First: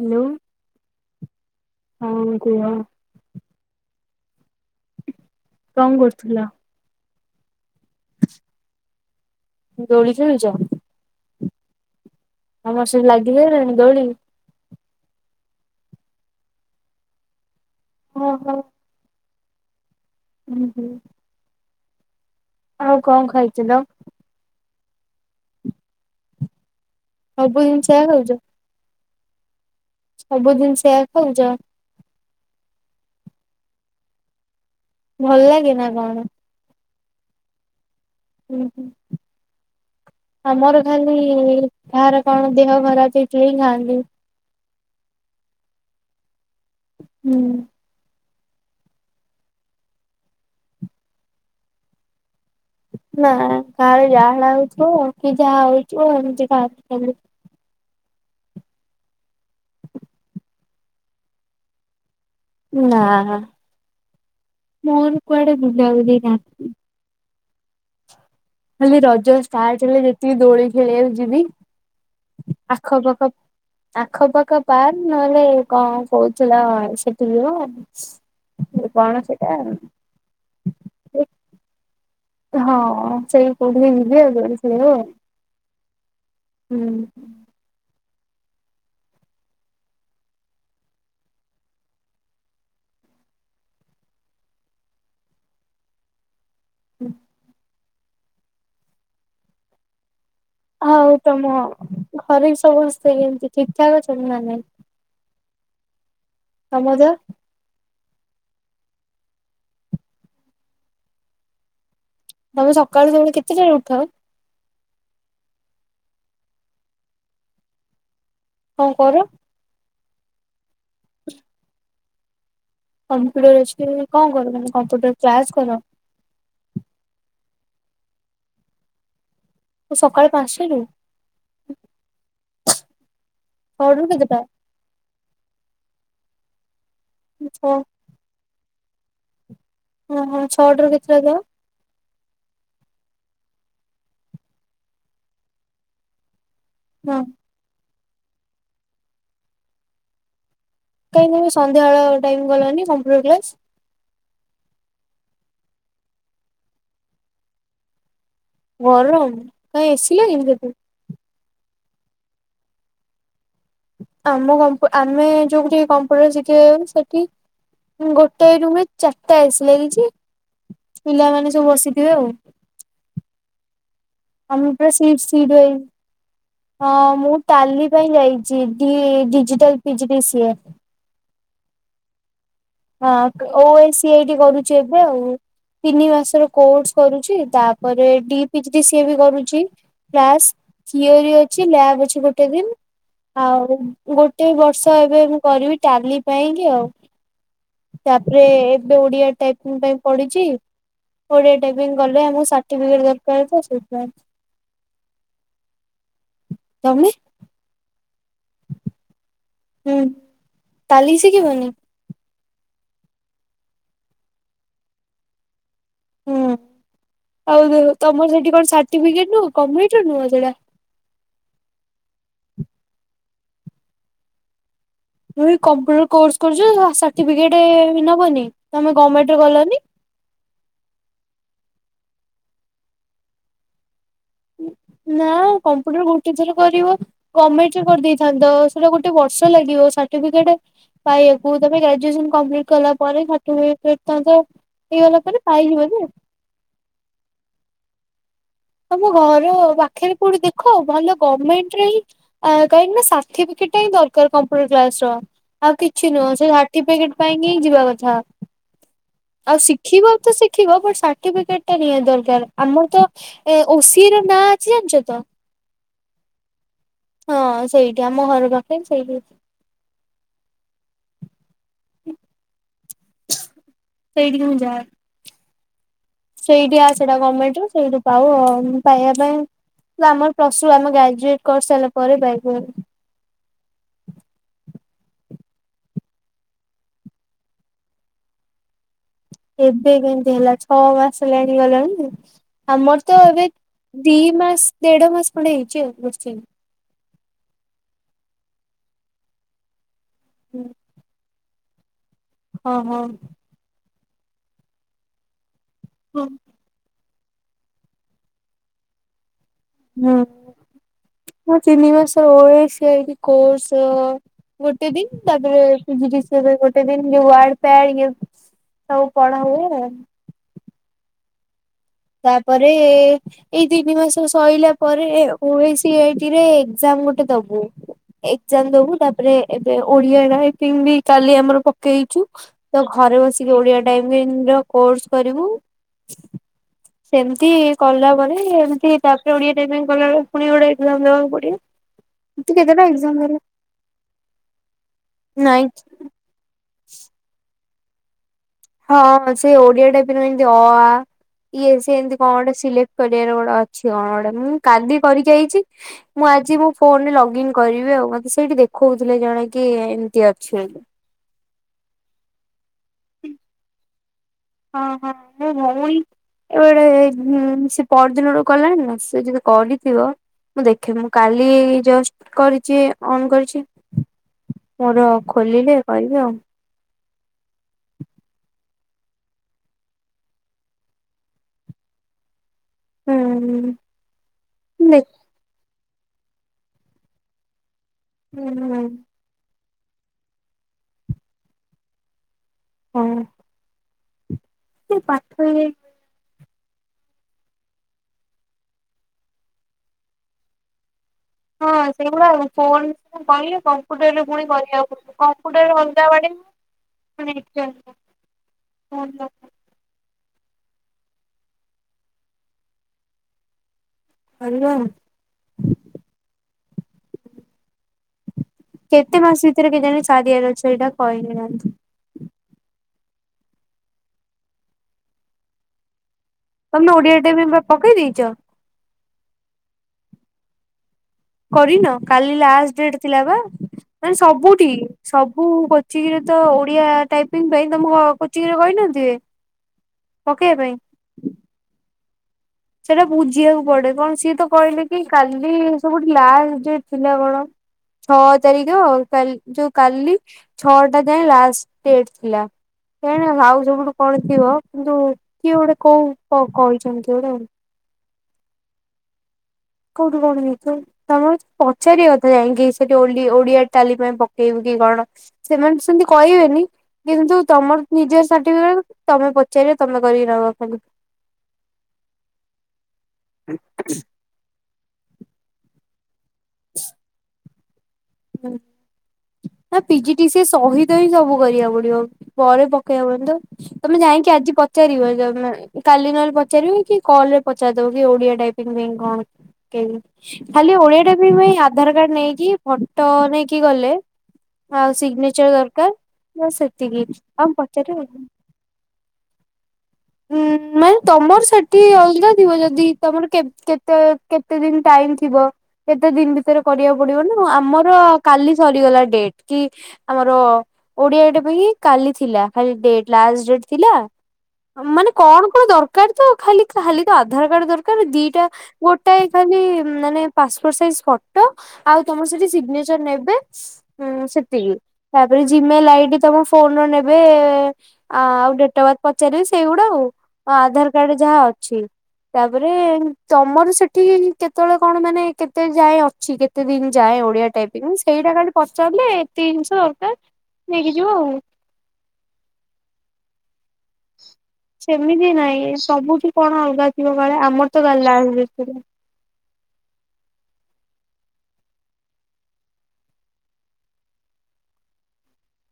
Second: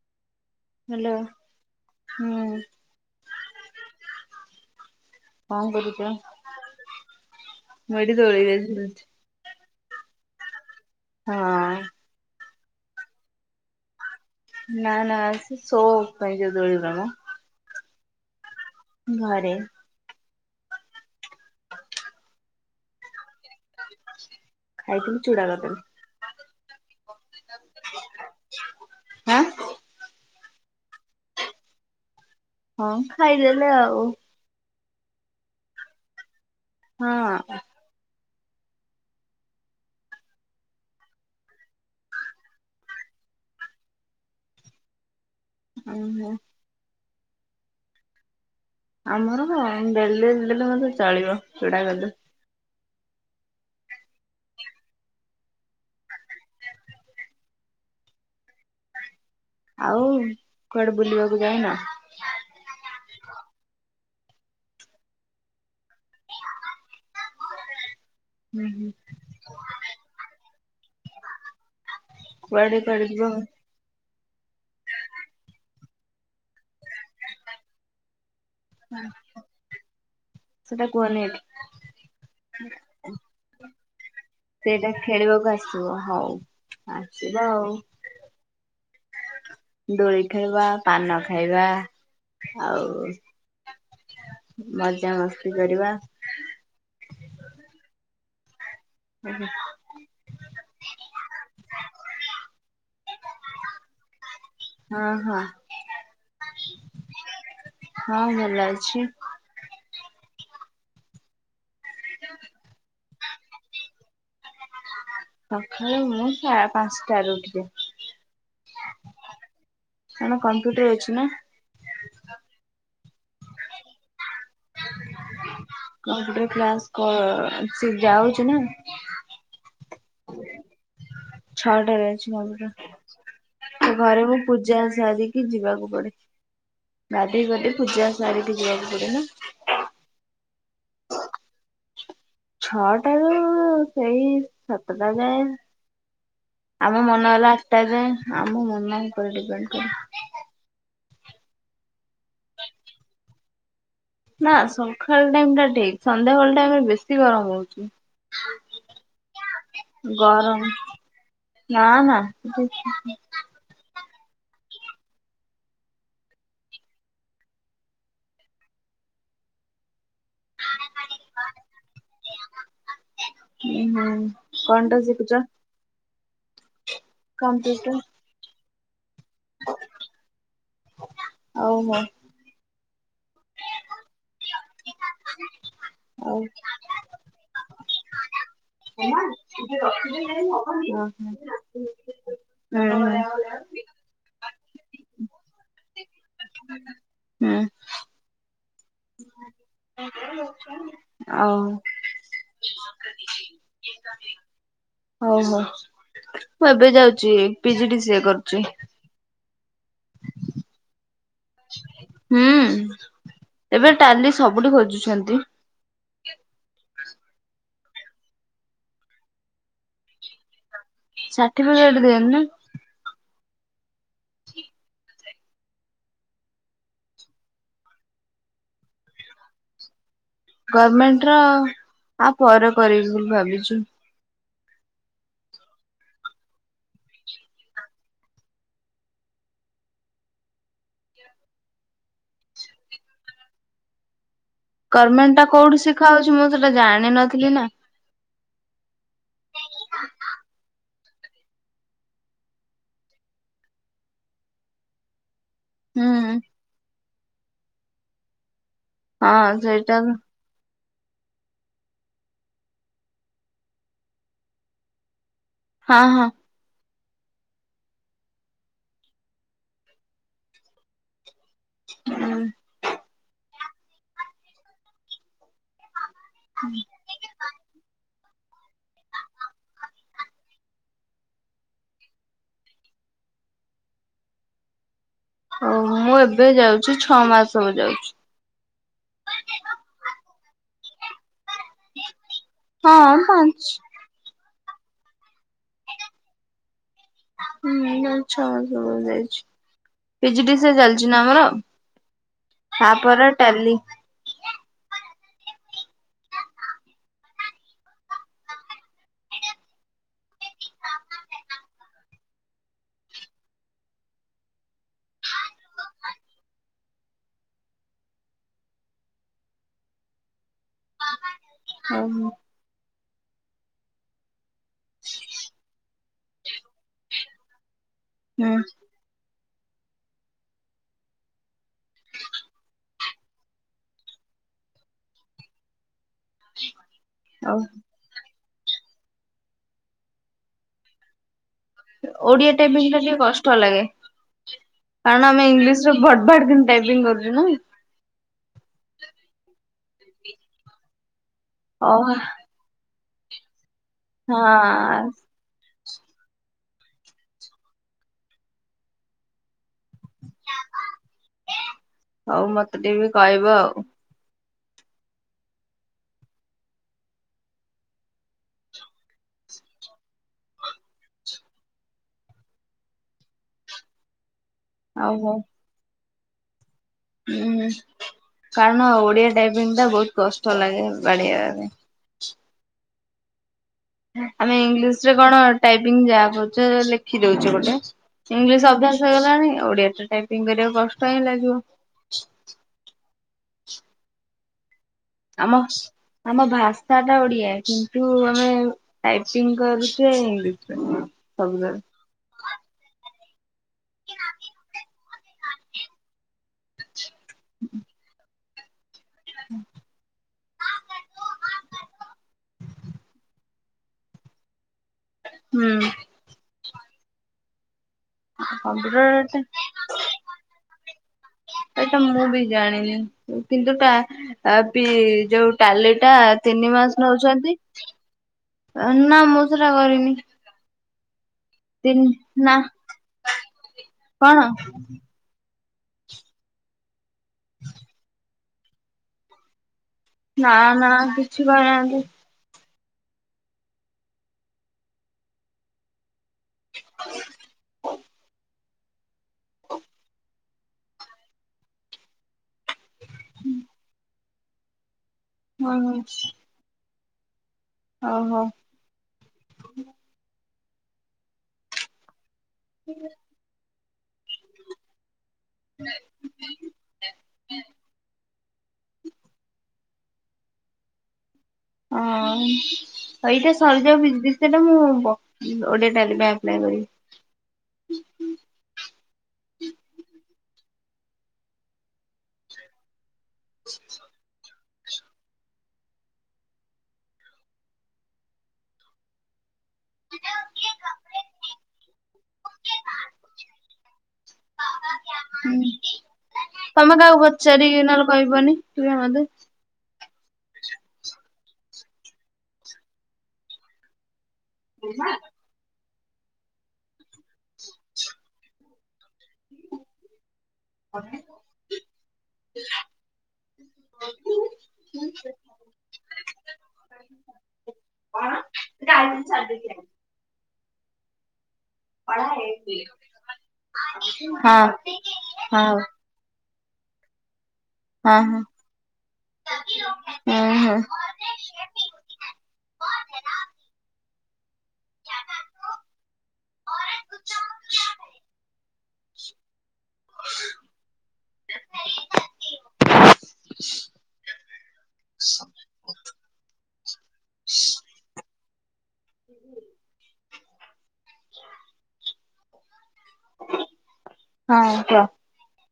Hello. Hello ହଁ ହୁଁ। କୁହ ମୁଁ ଏଠି କଣ କରୁଥିଲ? ଦୋଳି ଝୁଲୁଛି। ଦୋଳି ଖେଳୁଛ? ହଁ। ତମର ସେ ଲାଗିସାଇଲାଣି ଦୋଳି? ନାଁ ନାଁ ସେ ସୋ ଅପ୍ ପାଇଁ ଯୋଉ ଦୋଳି ଉରା ମ। ଓ ହୋ ଘରେ। ହୁଁ ହୁଁ। ଆଉ କଣ ଖାଇଥିଲ? ଖାଇଥିଲି ଚୁଡ଼ାକଦଳୀ। ସବୁ ଜିନିଷଓରା ଖାଉଛ। ହଁ। ସବୁଦିନି ସେଇଆ ଖାଉଛ। ହଁ ଖାଇଦେଲେ ଆଉ। ଭଲ ଲାଗେ ନା କଣ। ହଁ। ହୁଁ ହୁଁ। ଆମର ଖାଲି କାହାର କଣ ଦେହ ଖରାପ ହେଇଥିଲେ ହେଁ ଖାଆନ୍ତି। ଓହୋ। ହୁଁ। ଆମର ଡେଲିଡେଲି ଦେଲେ ମଧ୍ୟ ଚଳିବ ଚୁଡାକଦଳୀ। ନା କାହାର ଝାଡା ହେଉଥିବ କି ଯାହା ହଉଥିବ ଏମତିଖାଆନ୍ତି ଡେଲି। ଆଉ କୁଆଡେ ବୁଲିବାକୁ ଯାଉନ। ନା ନା ମୋର କୁଆଡେ ବୁଲାବୁଲି ନାଇଁ। ହୁଁ ହୁଁ ଖାଲି ରଜ ଷ୍ଟାର୍ଟ ହେଲେ ଯେତିକି ଦୋଳି ଖେଳିବାକୁ ଯିବି କୁଆଡେ ଆଖ କୁଆଡେ ଯିବ ପାାଖ। ଆଖପାଖ ପାର୍କ ନହେଲେ କଣ। କହୁଥିଲା ସେଠି ଯିବ ମୁଁ କହିଲି କଣ ସେଇଟା। ସେଇଟା କୁହନି ଏଠି। ହଁ ସେଇ କହୁନି। ଦିଅ ଜଲଦି। ସେଇଟା ଖେଳିବାକୁ ଆସିବ ହଉ ହୁଁ ଆସିବା ଆଉ। ଦୋଳି ଖେଳିବା ପାନ ଖାଇବା ଆଉ। ମଜାମସ୍ତି କରିବା। ହୁଁ। ହୁ ହୁ ହଉ ତମ ଘରେ ବି ସମସ୍ତେ ଏମିତି ଠିକ ଠାକ୍ ଅଛନ୍ତି ନା ନାଇଁ। ହଁ ହଁ। ତମ ଦେହ। ହଁ ଭଲ ଅଛି। ତମେ ସକାଳୁ ସବୁବେଳେ କେତେଟାରେ ଉଠ। ସକାଳୁ ମୁଁ ପାଞ୍ଚଟାରେ ଉଠେ। କଣ କର। ଆମର କମ୍ପ୍ୟୁଟର ଅଛି ନା। କମ୍ପ୍ୟୁଟର ଅଛି କଣ କର ମାନେ କମ୍ପ୍ୟୁଟର କ୍ଲାସ କର। କମ୍ପ୍ୟୁଟର କ୍ଲାସ କରି ଯାଉଛିୁ ନା। ମୁଁ ସକାଳ ପାଞ୍ଚଟାରୁ। ଛଅଟାରେ ଅଛି କମ୍ପୁଟର କ୍ଲାସ ଛଅଟାରୁ ଘରେ କେତେଟା ମୁଁ ପୂଜା ସାରିକି ଯିବାକୁ ପଡେ। କାଲି ଛଅ ଗଲେ ପୂଜା ସାରିକି ଯିବାକୁ ପଡିବ। ଓହୋ ଛଅଟାରୁ କେତେଟା ଯାଅ। ଛଅଟାରୁ ସେଇ ସାତଟା ଯାଏ। ଆମ ହଁ ମନ ହେଲା ଆଠଟା ଯାଏ ଆମ ମନ ଉପରେ ଡିପେଣ୍ଡ କରେ। କାହିଁକି ସନ୍ଧ୍ୟାବେଳ ଟାଇମ ଗଲନି କମ୍ପୁଟର କ୍ଲାସ। ନା ସକାଳ ଟାଇମ ଟା ଠିକ ସନ୍ଧ୍ୟାବେଳ ଟାଇମ ବେଶୀ ଗରମ ହଉଛି। ଗରମ କାହିଁ ଏସି ଲାଗିନିକି ସେଠି। ହଁ ହଁ। ଆମ କମ୍ପୁଟର ଆମେ ଯୋଉଠେ କମ୍ପୁଟର ଶିଖିଯାଉନୁ ସେଠି ଗୋଟେ ରୁମରେ ଚାରିଟା ଏସି ଲାଗିଛି ପିଲାମାନେ ସବୁ ବସିଥିବେ ଆଉ। ହୁଁ ହୁଁ [unintelligible] ଆମର ପୁର ସିଟ [unintelligible] ହଁ ମୁଁ ଟାଲି କମ୍ପ୍ୟୁଟର ପାଇଁ ଯାଇଛିି ଥିଲା ଥ୍ରୀ ଡି ଡିଜିଟାଲ ପିଜିଡିସିଏ। ଆଉ ମ। ହଁ ଓ ଆଇ ସି ଆ ଟି କରୁଛି ଏବେ ଆଉ ତିନି ଆଉ ମାସର କୋର୍ସ କରୁଛି ତାପରେ ଡି ପି। ପିଚ ସିଏ ହୁଁ ବି କରୁଛି୍ କ୍ଲାସ ଥିଓର ଅଛି ଲବ ଅଛି ଗୋଟେ ଦିନି ଆଉ ଗୋଟେ ବର୍ଷ ଏବେ ମୁଁ କରିବି ଟାଲି ପାଇଁକି ଆଉ। ହୁଁ। ତାପରେ ଏବେ ଓଡିଆ ଟାଇପିଙ୍ଗ ପାଇଁ ପଢିଛି ଓଡିଆ ଆଉ ଟାଇପିଙ୍ଗ। ଗଲେ ଆମକୁ ସାର୍ଟପିକେଟ ଦରକାର ତ ସେଇଥିପାଇଁ। ହଉ ହଉ ମୁଁ ଏବେ ତମେ? ଯାଉଛି ପିଜି ଡି ସିଏ କରୁଛି। ହୁଁ ଟାଲି ଶିଖିବନି। ହୁଁ ଏବେ ଟାଲି ସବୁଠି ଖୋଜୁଛନ୍ତି। ହୁଁ ଆଉ ତମର ସେଠି କଣ ସାର୍ଟିଫିକେଟ ନୁହ କମିଟିରୁ ନୁହଁ ସେଡା। ସାଟିଫିକେଟ ଦିଅନ୍ତି ନା। [unintelligible] ମୁ କମ୍ପୁଟର କୋସ କରୁଛୁ ସାର୍ଟିଫିକେଟ ନବନି ତମେ ଗମେଣ୍ଟରେ କଲନି। ଗମେଣ୍ଟ ର ଆ ପରେ କରିବି ବୋଲି ଭାବିଛୁ। ନା କମ୍ପ୍ୟୁଟର ଗୋଟେ ଥର କରିବ। ଗମେଣ୍ଟ ରେ କରିଦେଇଥାନ୍ତ ସେଟା ଗୋଟେ ବର୍ଷ ଲାଗିବ ସାର୍ଟିଫିକେଟ। ପାଇବାକୁ ତମେ ଗ୍ରାଜୁଏସନ କମ୍ପ୍ଲିଟ କଲା ପରେ [unintelligible] ପଥାନ୍ତ ଗମେଣ୍ଟା କୋଉଠି ଶିଖା ହଉଛି ମୁଁ ସେଟା ଜାଣିନଥିଲି ନା। ତମ ଘର ପାଖରେ କୋଉଠି ଦେଖ ଭଲ ଗମେଣ୍ଟ ରେ ହିଁ ଆ କାହିଁକି ନା ସାର୍ଟିର୍ଫିକେଟ ହିଁ ଦରକାର କମ୍ପ୍ୟୁଟର କ୍ଲାସ ର। ଆଉ କିଛି ନୁହଁ ସେ ସାର୍ଟିଫିକେଟ ପାଇଁ ହିଁ ଯିବା କଥା ହଁ ଆଉ ସେଇଟା ଶିଖିବାକୁ ତ ସେ ଶିଖିବ ସାଟିଫିକେଟ ଟା ନିହାତି ଦରକାର ଆମର ତ ଏ ଓସିି ର ନାଁ ଅଛି ଜାଣିଛ ତ ହଁ ହଁ। ହଁ ସେଇଠି ଆମ ଘର ପାଖେ ସେଇଠି। ହୁଁ। ସେଇଠି କି ମୁଁ ଯାଏ। ସେଇଠିଆ ସେଇଟା ଗର୍ମେଣ୍ଟର ସେଇଠୁ ପାଉ ପାଇବା ପାଇଁ। ଆମର ପ୍ଲ ଟୁ ଆମ ଗ୍ରାଜୁଏଟ୍ କରିସାରିଲା ପରେ ବାଇବୁ। ହଉ ମୁଁ ଏବେ ଯାଉଛି ଛଅ ମାସକୁଯାଉଛି। ଏବେ କେମିତି ହେଲା ଛଅ ମାସ ହେଲାଣି ଗଲାଣି ଆମର ତ ହଁ ଏବେ ପାଞ୍ଚ ଦି ମାସ ଦେଢ ମାସ ଖଣ୍ଡେ ହେଇଛି ଆଉ ବସିନି। ହୁଁଛଅ ମାସ ହବ ଯାଇଛି ପିଜିଡି ସି ଚାଲଛି। ଅଜନାମର ହଁ ହଁ ତାପ ଟେଲି [unintelligible] ହୋ। ହୁଁ ମୁଁ ତିନି ମାସେ ଓଏସି କୋର୍ସ ଅ ଗୋଟେ ଦିନ ତାପରେ ପିଜି ଡିସି ଏବେଗୋଟେଦିନ ଯେଉଁୱଡ ପ୍ଲାଡ ଇ ସବୁ ପଢ଼ା ହୁଏ ଏନ୍ ହଉ ତାପରେ ଏ ଏ ଏଇ ତିନି ମାସ ସଇଲା ପରେ ଓ ଏଇ ସି ଆଇ ଟିରେ ରେ ଏଗ୍ଜାମ ଗୋଟେ ଦବୁ। ହୁଁ ଏକ୍ଜାମ ଦବୁ ତାପରେ ଏବେ ଓଡ଼ିଆ ରାଇପିଙ୍ଗ ବି କାଲି ଆମର ପକେଇଛୁ। ତ ଘରେ ବସିକି ଓଡ଼ିଆ ଟାଇପିଙ୍ଗ ର କୋର୍ସ କରିବୁ। ସେମତି ହଉ କଲା ପରେ ଏମିତି ତାପରେ ଓଡ଼ିଆ ଟାଇପିଙ୍ଗ କଲାବେଳେ ଫୁଣି ଗୋଟେ ଏଗଜାମ ଦବାକୁ ପଡ଼ିବ। ଓଡ଼ିଆ ଟାଇପିଙ୍ଗ ଟା ଟିକେ କଷ୍ଟ ଲାଗେ କାରଣ ଆମେ ନାଇଁ ଇଂଲିଶର ଭଡ଼ ଭାଡ଼ କିନ ଟାଇପିଙ୍ଗ କରୁଚୁ ନାଇଁ? ହଁ ସେ ଓଡ଼ିଆ ଟାଇପିଙ୍ଗ ପାଇଁ ଯେନ୍ତି ଅ ଆ ଇଏ ଓ ସିଏ ଏମତି ହଁ କଣ ଗୋଟେ ସିଲେକ୍ଟ କରିବାର ଗୋଟେ ଅ ଛି ଅଣ ଗୋଟେ ମୁଁ କାଲି କରିକି ଆଇଛି। ମୁଁ ଆଜି ମୋ ଫୋନରେ ଲଗ ଇନ କରିବି ଆଉ ମତେ ସେଇଠି ଦେଖଉଥିଲେ ଜଣେ। କି ଏନ୍ତି ଅଛି ବୋଲି। ହଉ ମତେ ଟିକେ ବି କହିବ ଆଉ। ହଁ ହଁ ମୋ ଭଉଣୀ ଏବେ ଗୋଟେ ହେଇ ଉଁ ସିଏ ପରଦିନ ଠୁ କଲାଣି ନା ସେ ଯଦି କରିଥିବ ମୁଁ ଦେଖେ ମୁଁ କାଲି ଜଷ୍ଟ କରିଚି ଅନ କରିଛି। ମୋର ଆଉ ହଉ ଖୋଲିଲେ କହିବି ଆଉ। ହୁଁ କାରଣ ଓଡ଼ିଆ ଟାଇପିଙ୍ଗ ଟା ବହୁତ କଷ୍ଟ ଲାଗେ ବାଡ଼େଇବା ପାଇଁ। ହୁଁ ହୁଁ। ଆମେ ଇଂଲିଶ ଦେଖ ରେ କଣ ଟାଇପିଙ୍ଗ ଯାହା ପାରୁଚେ ଲେଖି ଦଉଚେ ଗୋଟେ। ଇଂଲିଶ ଅଭ୍ୟାସ ହେଇଗଲାଣି ଓଡ଼ିଆ ଟା ଟାଇପିଙ୍ଗ କରିବାକୁ କଷ୍ଟ ହିଁ ଲାଗିବ। ହଁ ସେ ପା ଆମ ସ୍ ଆମ ଭାଷା ଟା ଓଡ଼ିଆ କିନ୍ତୁ ଆମେ ଟାଇପିଙ୍ଗ କରୁଚେ ଇଂଲିଶ ରେ ସବୁବେଳେ। ସେଇ ଗୁଡ଼ା ଉଁ ଫୋନ କରିଲେ କମ୍ପ୍ୟୁଟରରେ ଫୁଣି କରିବାକୁ ପଡ଼ୁଚି କ କମ୍ପୁଟର ରେ ଅଲଗା ବାଡ଼େଇ ହୁଏ [unintelligible] ହଁ ହାଲୋ। ହୁଁ। କମ୍ପ୍ୟୁଟର କେତେ ଟା ମାସ ଭିତେରେ କେଜାଣି ସାରିବାର ଅଛି ଏଇଟା କହିନାହାନ୍ତି? ସେଟା ମୁଁ ବି ଜାଣିନି କିନ୍ତୁା ଟା ଅ ପି ଯୋଉ ଟାଲିଟା ତିନି ତମେ ମାସ ଓଡିଆ ଟା ବି ନଉଛନ୍ତି? ବା ପକେଇ ଦେଇଛ ଏଁ ନା ମୁଁ ସେଟା କରିନି। କରିନ ତିନି କାଲି ନା ଲାଷ୍ଟ ଡ଼େଟ ଥିଲା ବା ମାନେ କଣ ସବୁ ଠିକି ସବୁ କୋଚିଂ ରେ ତ ଓଡ଼ିଆ ଟାଇପିଙ୍ଗ ପାଇଁ ତମୁକୁ ଅ କୋଚିଂରେ କହିନଥିବେ? ନା ପକେଇବା ପାଇଁ ନା କିଛି କହିନାହାନ୍ତି। ସେଟା ବୁଝିବାକୁ ପଡ଼େ କଣ ସିଏ ତ କହିଲେ କି କାଲି ସବୁଠି ଲାଷ୍ଟ ଡେଟ ଥିଲା କଣ ଛଅ ତାରିକ ଆଉ। କାଲ୍ ଯୋଉ କାଲି ଛଅଟା ଯାଏଁ ଲାଷ୍ଟ ଡେଟ ଥିଲା। କେଜାଣି ଆଉ ସବୁଠୁ କଣ ଥିବ କିନ୍ତୁ କିଏ ଗୋଟେ ଓହୋ କୋଉ କ କହିଛନ୍ତି କିଏ ଗୋଟେ ଆଉ। ଓହୋ। କୋଉଠୁ କଣ ହେଇଥିବ ତମ ହଉଚ ପଚାରିବା କଥା ଯାଇଁକି ସେଠି ଓଲଡି ଓଡ଼ିଆ କାଲି ପାଇଁ ପକେଇବୁ କି କଣ ସେମାନେ ସେମିତି କହିବେନି। କିନ୍ତୁ ତମର ନିଜର ସାର୍ଟିଫିକେଟ କୁ ତମେ ପଚାରିବ ତମେ କରିକି ନବ ଖାଲି। ହଁ ଏଇଟା ସରିଯାଉ ବି ବି ସେଟା ମୁଁ ବ ଓଡ଼ିଆ ଟାଇପିଙ୍ଗ ପାଇଁ ଆପ ନାଇଁ [unintelligible] [inaudible] ନା ପିଜି ଟିସି ସହିତ ହିଁ ସବୁ କରିବାକୁ ପଡ଼ିବ। ପରେ ପକେଇବାକୁ [unintelligible] ତମେ ଯାଇଁ। କି ଆଜି ପଚାରିବ ତମେ କାଲି ନହେଲେ ପଚାରିବ କି? କଲରେ ପଚାରିଦବ କି? ଓଡ଼ିଆ ଟାଇପିଂ ପାଇଁ କଣ? ଖାଲି ଓଡ଼ିଆଟା ପାଇଁ ଆଧାର କାର୍ଡ ନେଇକି, ଫଟୋ ନେଇକି ଗଲେ। ଆଉ ସିଗ୍ନେଚର ଦରକାର ନା, ତମେ ସେତିକି କାହାକୁ ଆଉ ପଚାରିକି ନହେଲେ ପଚାରିବ। କହିବନି ତୁମେ ମତେ। ଉଁ ମାଇଁ ତମର ସେଠି ଅଲଗା ଥିବ, ଯଦି ତମର କେବ କେତେ କେବ୍ କେତେ ଦିନ ଟାଇମ୍ ଥିବ? କେତେ ଦିନ ଭିତରେ କରିବାକୁ ପଡ଼ିବ ନା ଆମର? [unintelligible] କାଲି ସରିଗଲା ଡେଟ୍ କି ଆମର? ଓଡି଼ଆଟା ପାଇଁ କାଲି ଥିଲା, ଖାଲି ଡେଟ୍, ଲାଷ୍ଟ୍ ଡେଟ୍ ଥିଲା। ମାନେ କଣ କଣ ଦରକାର୍? ତ ଖାଲି ଖାଲି ତ ଆଧାର କାର୍ଡ ଦରକାର ଦିଇଟା? ଗୋଟାଏ ଖାଲି, ମାନେ ପାସପୋର୍ଟ ସାଇଜ୍ ଫଟୋ ଆଉ ତମର ସେଠି ସିଗ୍ ନେଚର୍ ନେବେ ଉଁ ହଁ ସେତିକି। ତା ପରେ ହଉ ଜିମେଲ୍ ଆଇଡି ତମ। ଫୋନ୍ ରେ ନେବେ ହଁ ହଁ ଆଉ ଡଟ୍ ଅଫ୍ ବାର୍ଥ ପଚାରିବି, ସେଇଗୁଡ଼ା ଆଉ ହଁ ହଁ। ଆଧାର କାର୍ଡ୍। ଯାହା ଅଛି ତାପରେ ତମର ସେଠି କେତ୍? କେତେବେଳେ କଣ ମାନେ କେତେ ଯାଏଁ ଅଛି କେତେ ଦିନ ଯାଏଁ ଓଡି଼ଆ? ସେତିକି ମୁଁ ସେଇଟା କାଲି ପଚାରିଲି। ତିନଶ ଦରକାର ନେଇକି ଯିବ ଆଉ। [unintelligible] ସେମିତି ନାଇଁ ସବୁଠି କଣ ଅଲଗା ଥିବ? କାଳେ ଆମର ତ ଗାଲା [unintelligible] ହୁଁ। ହଁ, କୁଅ।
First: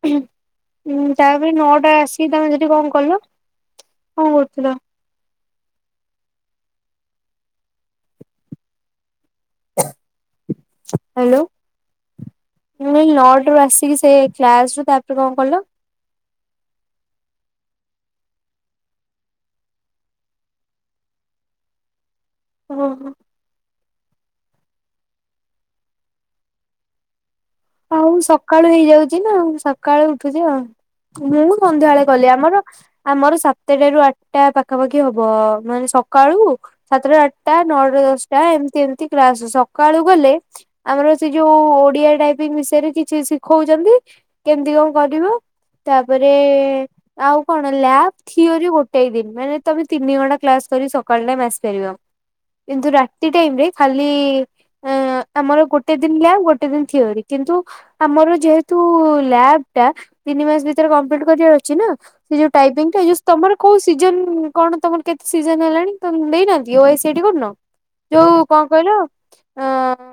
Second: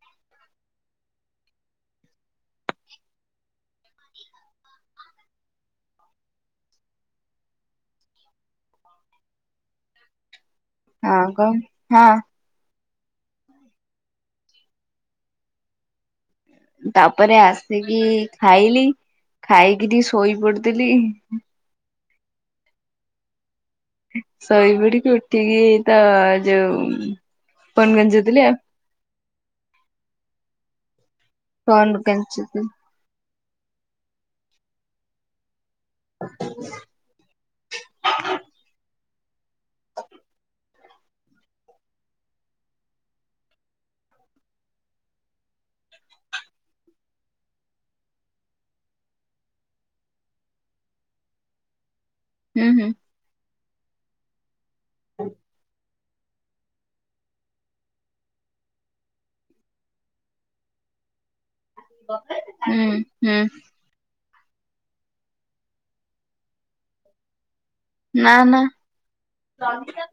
ହୁଁ, ତାପରେ ନଅଟା ଆସିକି ତମେ ସେଠି କଣ କଲ? କଣ କରୁଥିଲ? ଆଁ ହ୍ୟାଲୋ କଣ ହାଁ। ମୁଁ ଏଇ ନଅଟା ରୁ ଆସିକି ସେ କ୍ଲାସ୍ ରୁ ତା, ପରେ କଣ କଲ? ତା, ପରେ ଆସିକି ଖାଇଲି। ଖାଇକି ଟି ଶୋଇ ପଡ଼ିଥିଲି। ଓହୋ। ଶୋଇପଡି଼କି ଉଠିକି ତ, ଯୋଉ ଫୋନ୍ ଆଉ ଗେଞ୍ଜୁଥିଲି ସକାଳୁ ହେଇଯାଉଚି ନା, ଆଉ ସକାଳୁ ଉଠୁଚି ଆଉ। ମୁଁ କଣ ସନ୍ଧ୍ୟାବେଳେ ଗଲି। କାଚିକି ଆମର ଆମର ସାତେଟାରୁ ଆଠଟା ପାଖାପାଖି ହବ। ମାନେ, ସକାଳୁ ସାତଟା, ଆଠଟା, ନଅଟା, ଦଶଟା, ଏମତି ଏମତି କ୍ରାସ ସପ୍ ସକାଳୁ ଗଲେ ଆମର ସେ ଯୋଉଁ ଓଡ଼ିଆ ଟାଇପ୍ ପିଙ୍ଗ୍ ବିଷୟରେ କିଛି ଶିଖଉଚନ୍ତି, କେମତି କଣ କରିବ, ତାପରେ ଆଉ କଣ, ଲ୍ୟାବ୍? ଥିଓରି ଗୋଟାଇ ଦିନ, ମାନେ ତମେ ତିନି ଘଣ୍ଟା କ୍ଲାସ୍ କରି ସକାଳ ଟାଇମ୍ ଆସି ପାରିବ। ହୁଁ ହୁଁ କିନ୍ତୁ ରାତି ଟାଇମ୍ ରେ ଖାଲି, ଅଁ ଆମର ଗୋଟେ ଦିନ ଲ୍ୟାବ୍, ଗୋଟେ ଦିନ ଥିଓରି। କିନ୍ତୁ ଆମର ଯେହେତୁ ଲ୍ୟାବ୍ ଟା ତିନି ମାସ ଭିତରେ କମ୍ପ୍ଲିଟ୍ କରିବାର ଅଛ୍। ଅଛି ନା ସେ ଯୋଉ ହୁଁ ଟାଇପିଂଟା ଏ ଯୋଉ ହୁଁ ତମର କୋଉ ସିଜନ୍? କଣ ତମର କେତେ ସିଜନ୍ ହେଲାଣି? ତମେ ଦେଇନାହାନ୍ତି ଓ ଐଶି ଏଠି କରୁନ? ନା ଯୋଉ ନା କଣ କହିଲ ଏଁ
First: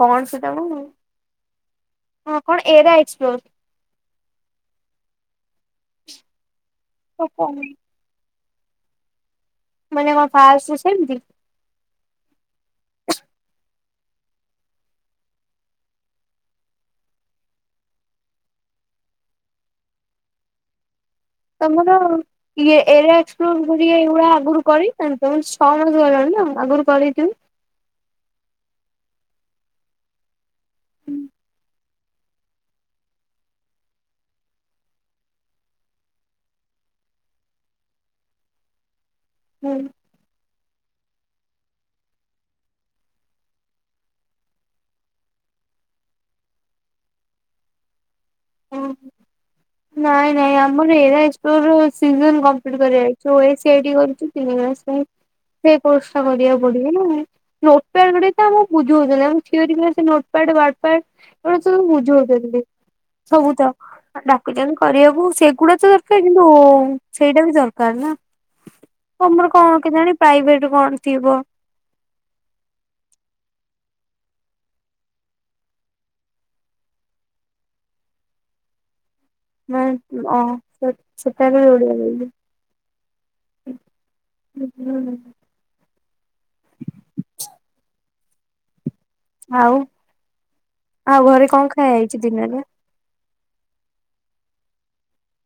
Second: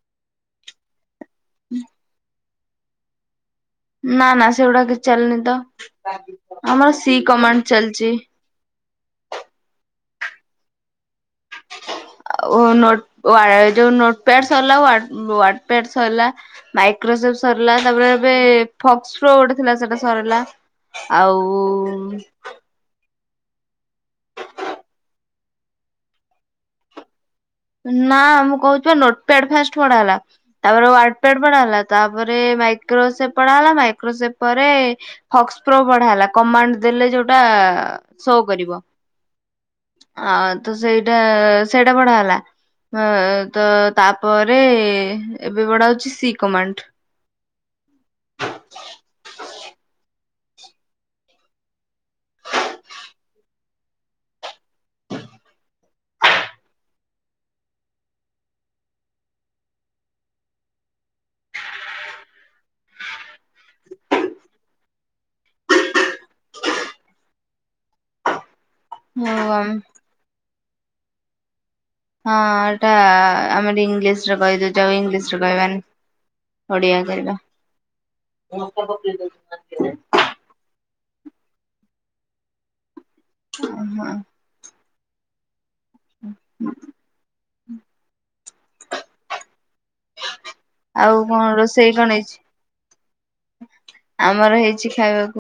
କଣ ସେଟ ମୁ [unintelligible] ହୁଁ ହଁ, କଣ ଏଟା ଏକ୍ସପ୍ଲୋର୍? ନାଁ ନାଁ, ସେଗୁଡ଼ା କିଚ୍ ଚାଲିନି ତ ଆମର ସି କମାଣ୍ଡ୍ ଚାଲିଚି। ମାନେ କଣ ଫାସ୍ ରୁ ସେମତି? ଆଉ ନୋଟ୍ ଆ ଯୋଉ ନୋଟ୍ ପ୍ୟାଡ଼୍ ସରିଲା ଆଉ ୱାର୍ଡ୍‌ପ୍ୟାଡ୍ ସରଲା। ମାଇକ୍ରୋସଫ୍ଟ ସରିଲା ତା, ପରେ ଏବେ ଫକ୍ସପ୍ରୋ ଗୋଟେ ଥିଲା ସେଟା ସରିଲା ଆଉ। ତମର ଇଏ ଏରେ ଏକ୍ସପ୍ଲୋର କରଇଗୁଡଆ ଆଗରୁ କରି ଛଅ ମାସ ଗଲଣିନା ତ ଆଗରୁ କରିଥିବୁ। ନା ମୁଁ କହୁ ନୋଟ୍ ପ୍ୟାଡ୍ ଫାଷ୍ଟ ବଢା ହେଲା ତାପରେ ୱାର୍ଡ ପ୍ୟାଡ୍ ବଢା ହେଲା। ତାପରେ ମାଇକ୍ରୋସେପ ପଢା ହେଲା ମାଇକ୍ରୋସେପ ପରେ ଫକ୍ସ ପ୍ରୋ ପଢା ହେଲା କମାଣ୍ଡ ଦେଲେ ଯୋଉଟା ଶୋ କରିବ। ହୁଁ। ଆଉ ତ ସେଇଟା ସେଇଟା ପଢା ହେଲା। ହ ତ ତାପରେ ଏବେ ପଢା ହଉଛି ସି କମାଣ୍ଡ୍। ଓ ହୋ। ନାଇଁ ନାଇଁ ଆମ ଆମର ଏରା ଏକ୍ସପ୍ଲୋର୍ ର ସିଜନ୍ କମ୍ପ୍ଲିଟ୍ କରାହେଇଛି ଓ ଏ ସି ଏଡି କରୁଚୁ ତିନି ମାସ ପାଇଁ। ସେ କୋର୍ସ ଟା କରିବାକୁ ପଡିବ ନା। ନୋଟ୍ ପ୍ୟାଡ଼୍ ଗୁଡିକ ଆମକୁ ବୁଝଉ ଥିଲେ ଆମ ଥିଓରୀ କ୍ଲାସ ରେ ନୋଟ୍ ପ୍ୟାଡ଼୍ ୱର୍ଡ ପ୍ୟାଡ଼୍ ଏଉଡା ସବୁ ବୁଝଉଛନ୍ତି। ସବୁ ତ ଡାକୁଛନ୍ତି କରିବାକୁ ସେଗୁଡା ତ ଦରକାର କିନ୍ତୁ ସେଇଟା ବି ଦରକାର ନା। ହଉ ତମର ଆମ କଣ କେଜାଣି ପ୍ରାଇଭେଟ କଣ ଥିବ। ହଁ ଏଇଟା ଆମେ ଏଟି ଇଂଲିଶ ରେ କହି ଦୋଉଚ ଇଂଲିଶ ରେ କହିବାନି। ଓଡ଼ିିଆ କଇଲ। ମ ଅ ସେ ସେତେବେଳେ ଓଡ଼ିିଆ କଇଲି। ଅ ହଁ [unintelligible] ଆଉ ଆଉ ଘରେ କଣ ଖାଆ ଯାଇଛି ଦିନରେ। ଆମର ହେଇଚି ଖାଇବାକୁ